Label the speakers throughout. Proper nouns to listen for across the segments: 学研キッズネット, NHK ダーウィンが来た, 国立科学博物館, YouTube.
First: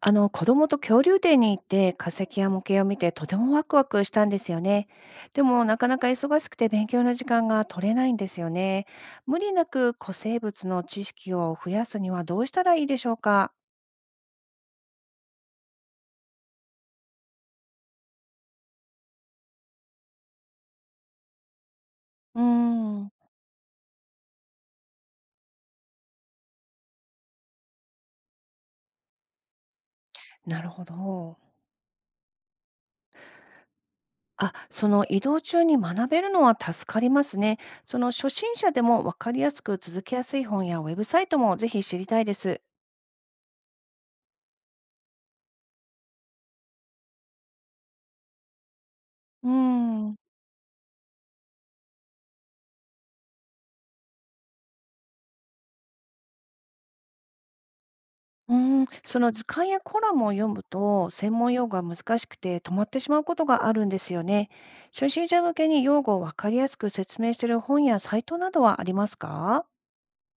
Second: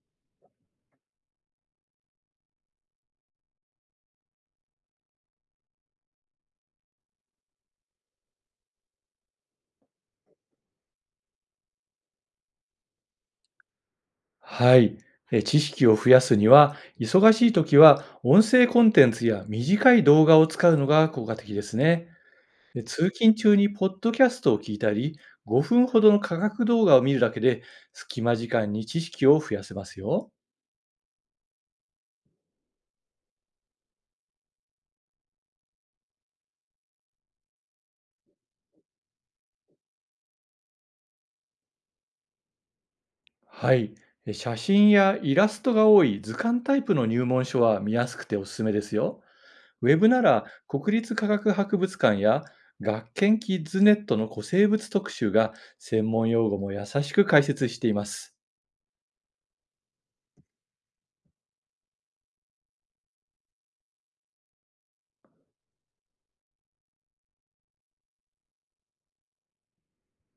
Speaker 1: あの子供と恐竜展に行って化石や模型を見てとてもワクワクしたんですよね。でもなかなか忙しくて勉強の時間が取れないんですよね。無理なく古生物の知識を増やすにはどうしたらいいでしょうか？
Speaker 2: はい。知識を増やすには、忙しい時は音声コンテンツや短い動画を使うのが効果的ですね。
Speaker 1: うー
Speaker 2: で、
Speaker 1: ん、
Speaker 2: 通勤中にポッドキャストを聞いたり、5分ほどの科学動画を見るだけで、隙間時間に知識を増やせますよ。
Speaker 1: なるほど。あ、その移動中に学べるのは助かりますね。その初心者でもわかりやすく続けやすい本やウェブサイトもぜひ知りたいです。
Speaker 2: はい。写真やイラストが多い図鑑タイプの入門書は見やすくておすすめですよ。
Speaker 1: うー
Speaker 2: ウェブ
Speaker 1: ん、
Speaker 2: なら国立科学博物館や学研キッズネットの古生物特集が専門用語も優しく解説しています。
Speaker 1: うーん、その図鑑やコラムを読むと、専門用語が難しくて止まってしまうことがあるんですよね。初心者向けに用語をわかりやすく説明している本やサイトなどはありますか？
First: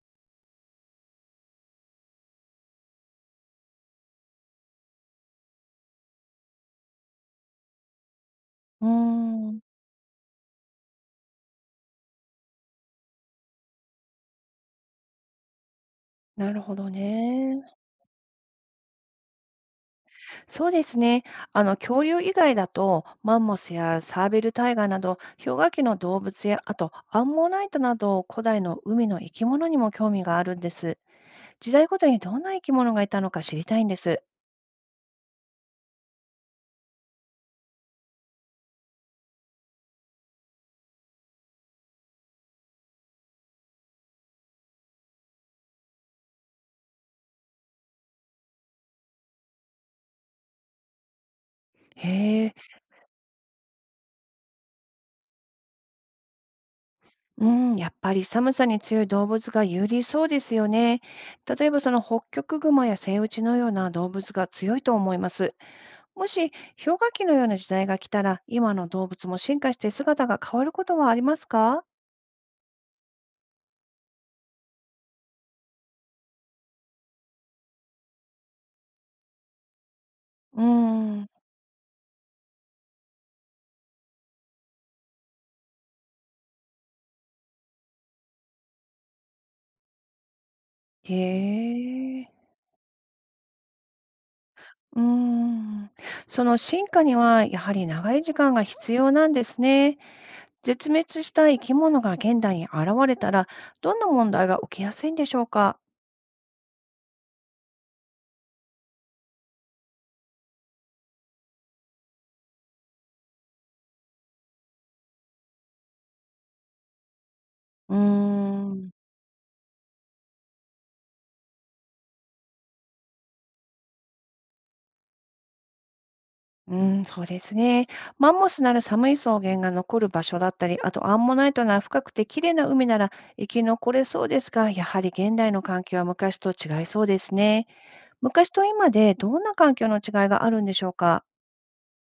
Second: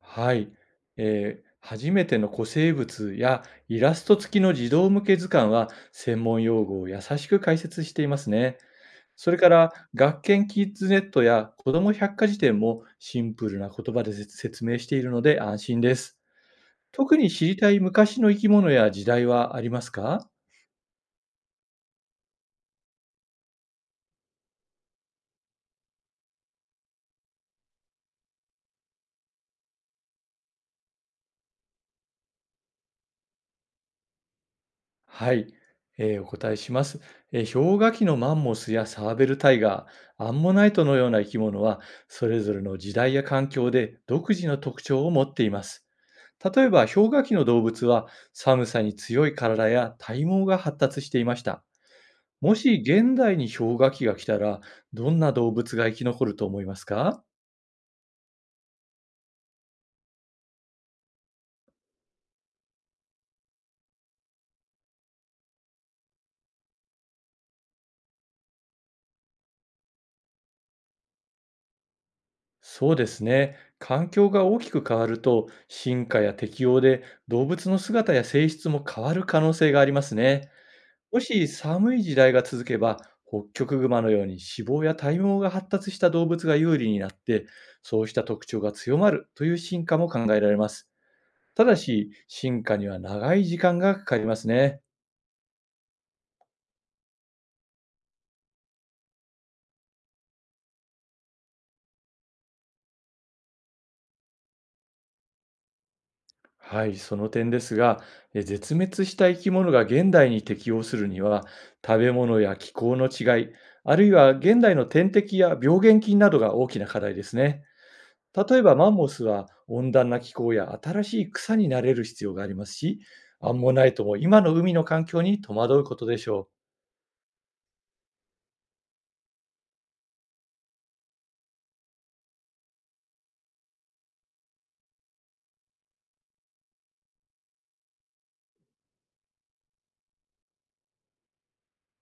Speaker 2: はい。初めての古生物やイラスト付きの児童向け図鑑は専門用語を優しく解説していますね。
Speaker 1: うー
Speaker 2: それか
Speaker 1: ん、
Speaker 2: ら、学研キッズネットや子ども百科事典もシンプルな言葉で説説明しているので安心です。
Speaker 1: なるほど
Speaker 2: 特に知りた
Speaker 1: ね。
Speaker 2: い昔の生き物や時代はありますか？
Speaker 1: そうですね。恐竜以外だと、マンモスやサーベルタイガーなど、氷河期の動物や、あとアンモナイトなど、古代の海の生き物にも興味があるんです。時代ごとにどんな生き物がいたのか知りたいんです。
Speaker 2: はい、お答えします、氷河期のマンモスやサーベルタイガー、アンモナイトのような生き物は、それぞれの時代や環境で独自の特徴を持っています。例えば、氷河期の動物は寒さに強い体や体毛が発達していました。
Speaker 1: へえ。
Speaker 2: もし現代に氷河期が来たら、どんな動物が生き残ると思いますか？
Speaker 1: うん、やっぱり寒さに強い動物が有利そうですよね。例えばそのホッキョクグマやセイウチのような動物が強いと思います。もし氷河期のような時代が来たら、今の動物も進化して姿が変わることはありますか？
Speaker 2: そうですね。環境が大きく変わると、進化や適応で動物の姿や性質も変わる可能性がありますね。
Speaker 1: う
Speaker 2: も
Speaker 1: ん。
Speaker 2: し寒い時代が続けば、ホッキョクグマのように脂肪や体毛が発達した動物が有利になって、そうした特徴が強まるという進化も考えられます。ただし、
Speaker 1: へえ。
Speaker 2: 進化には長い時間がかかりますね。
Speaker 1: うん。その進化にはやはり長い時間が必要なんですね。絶滅した生き物が現代に現れたら、どんな問題が起きやすいんでしょうか？
Speaker 2: はい、その点ですが、絶滅した生き物が現代に適応するには、食べ物や気候の違い、あるいは現代の天敵や病原菌などが大きな課題ですね。
Speaker 1: うー
Speaker 2: 例えば
Speaker 1: ん。
Speaker 2: マンモスは温暖な気候や新しい草になれる必要がありますし、アンモナイトも今の海の環境に戸惑うことでしょう。
Speaker 1: うーん、そうですね。マンモスなら寒い草原が残る場所だったり、あとアンモナイトなら深くて綺麗な海なら生き残れそうですが、やはり現代の環境は昔と違いそうですね。昔と今でどんな環境の違いがあるんでしょうか？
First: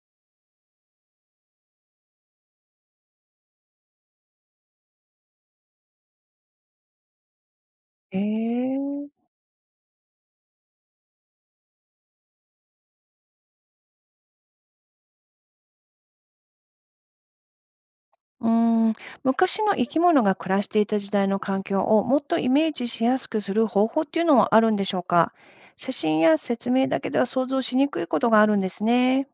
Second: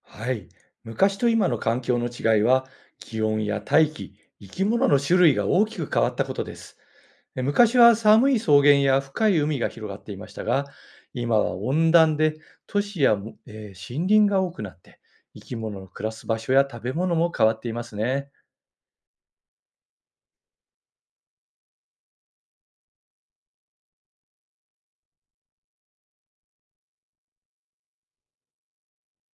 Speaker 2: はい。昔と今の環境の違いは、気温や大気、生き物の種類が大きく変わったことです。昔は
Speaker 1: へ
Speaker 2: 寒い草原や
Speaker 1: ー。
Speaker 2: 深い海が広がっていましたが、今は温暖で都市や森林が多くなって、生き物の暮らす場所や食べ物も変わっていますね。
Speaker 1: うーん、昔の生き物が暮らしていた時代の環境をもっとイメージしやすくする方法っていうのはあるんでしょうか？写真や説明だけでは想像しにくいことがあるんですね。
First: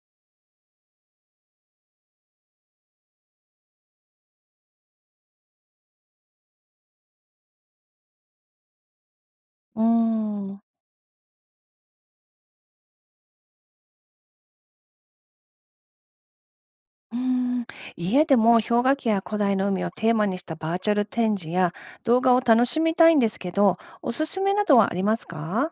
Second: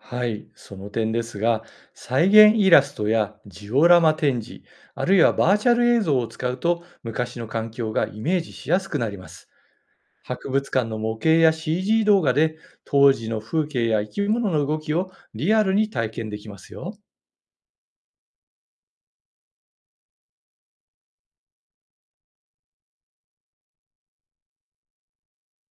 Speaker 2: はい、その点ですが、再現イラストやジオラマ展示、あるいはバーチャル映像を使うと、昔の環境がイメージしやすくなります。
Speaker 1: うー
Speaker 2: 博
Speaker 1: ん。
Speaker 2: 物館の模型や CG 動画で当時の風景や生き物の動きをリアルに体験できますよ。
Speaker 1: うーん、家でも氷河期や古代の海をテーマにしたバーチャル展示や動画を楽しみたいんですけど、おすすめなどはありますか？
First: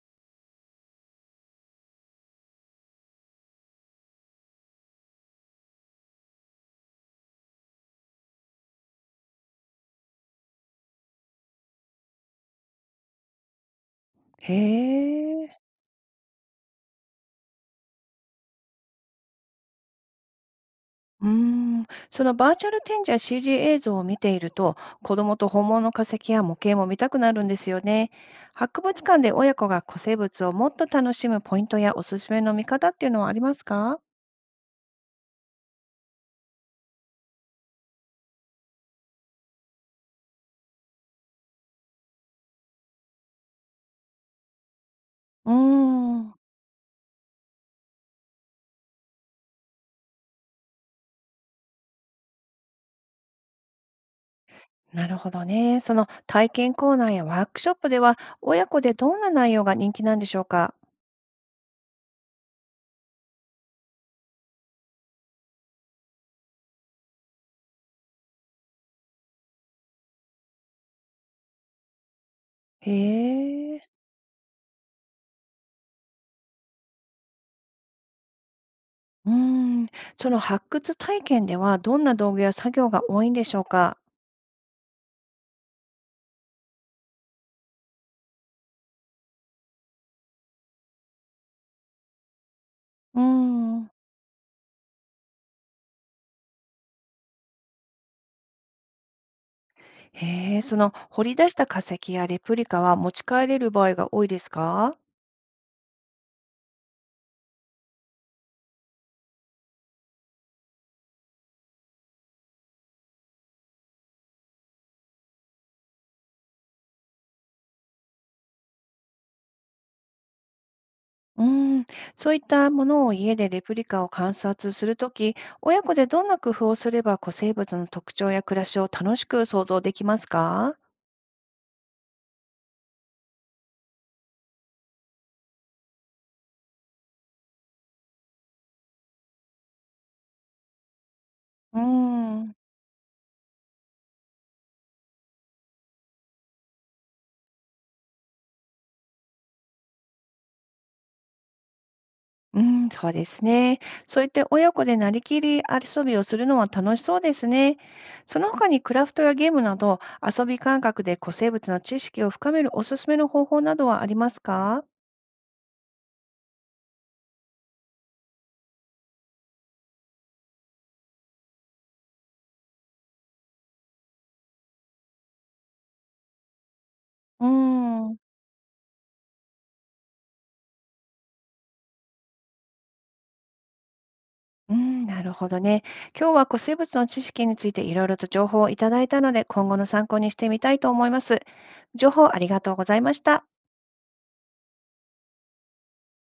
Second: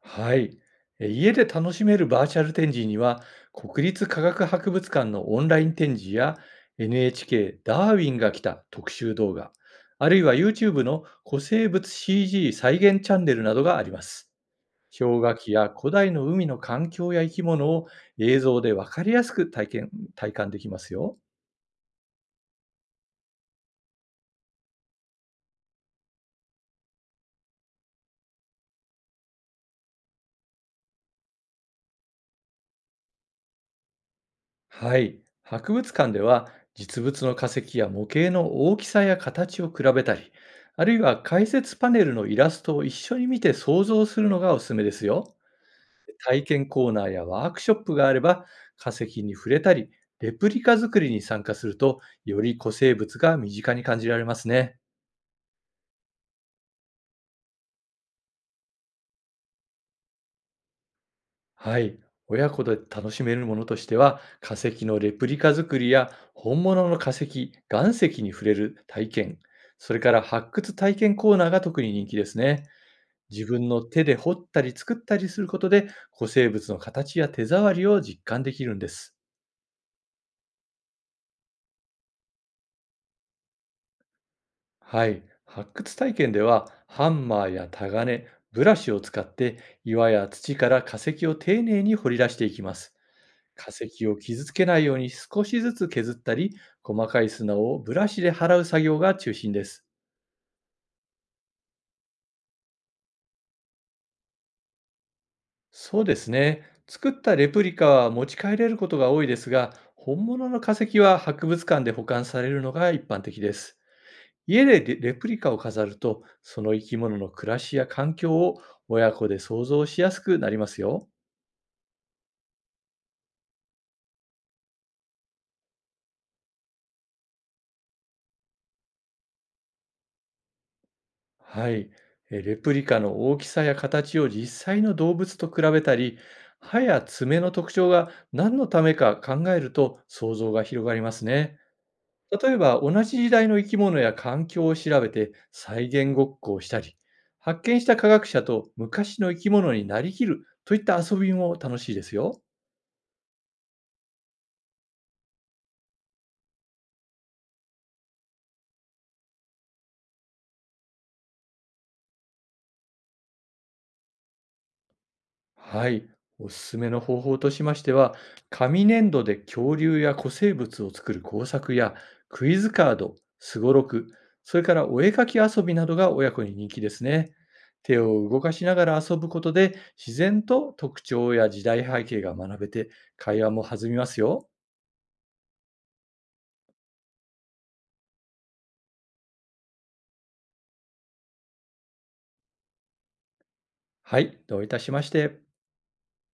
Speaker 2: はい。家で楽しめるバーチャル展示には国立科学博物館のオンライン展示や NHK ダーウィンが来た特集動画、あるいは YouTube の古生物 CG 再現チャンネルなどがあります。
Speaker 1: へ
Speaker 2: 氷河期
Speaker 1: え。
Speaker 2: や古代の海の環境や生き物を映像でわかりやすく体験、体感できますよ。
Speaker 1: うーん、そのバーチャル展示や CG 映像を見ていると、子供と本物の化石や模型も見たくなるんですよね。博物館で親子が古生物をもっと楽しむポイントやおすすめの見方っていうのはありますか？
Speaker 2: はい。博物館では実物の化石や模型の大きさや形を比べたり、あるいは解説パネルのイラストを一緒に見て想像するのがおすすめですよ。
Speaker 1: うーん。
Speaker 2: 体験コーナーやワークショップがあれば化石に触れたり、レプリカ作りに参加するとより古生物が身近に感じられますね。
Speaker 1: なるほどね。その体験コーナーやワークショップでは、親子でどんな内容が人気なんでしょうか？
Speaker 2: はい。親子で楽しめるものとしては、化石のレプリカ作りや本物の化石、岩石に触れる体験、それから発掘体験コーナーが特に人気ですね。
Speaker 1: へ
Speaker 2: 自分
Speaker 1: え。
Speaker 2: の手で掘ったり作ったりすることで、古生物の形や手触りを実感できるんです。
Speaker 1: うーん。その発掘体験では、どんな道具や作業が多いんでしょうか？
Speaker 2: はい。発掘体験では、ハンマーやタガネ、ブラシを使って岩や土から化石を丁寧に掘り出していきます。
Speaker 1: うー
Speaker 2: 化
Speaker 1: ん。
Speaker 2: 石を傷つけないように少しずつ削ったり、細かい砂をブラシで払う作業が中心です。
Speaker 1: へえ、その掘り出した化石やレプリカは持ち帰れる場合が多いですか？
Speaker 2: そうですね。作ったレプリカは持ち帰れることが多いですが、本物の化石は博物館で保管されるのが一般的です。家でレレプリカを飾ると、その生き物の暮らしや環境を親子で想像しやすくなりますよ。
Speaker 1: うーん。そういったものを家でレプリカを観察するとき、親子でどんな工夫をすれば古生物の特徴や暮らしを楽しく想像できますか？
Speaker 2: はい。レプリカの大きさや形を実際の動物と比べたり、歯や爪の特徴が何のためか考えると想像が広がりますね。
Speaker 1: うー
Speaker 2: 例
Speaker 1: ん。
Speaker 2: えば、同じ時代の生き物や環境を調べて再現ごっこをしたり、発見した科学者と昔の生き物になりきるといった遊びも楽しいですよ。
Speaker 1: うん、そうですね。そういって親子でなりきり遊びをするのは楽しそうですね。その他にクラフトやゲームなど遊び感覚で古生物の知識を深めるおすすめの方法などはありますか？
Speaker 2: はい。おすすめの方法としましては、紙粘土で恐竜や古生物を作る工作や、クイズカード、すごろく、それからお絵かき遊びなどが親子に人気ですね。
Speaker 1: うー
Speaker 2: 手
Speaker 1: ん、う
Speaker 2: を動かしながら遊ぶことで、自然と特徴や時代背景が学べて、会話も弾みますよ。
Speaker 1: ーん、なるほどね。今日は古生物の知識についていろいろと情報をいただいたので今後の参考にしてみたいと思います。情報ありがとうございました。
Speaker 2: はい。どういたしまして。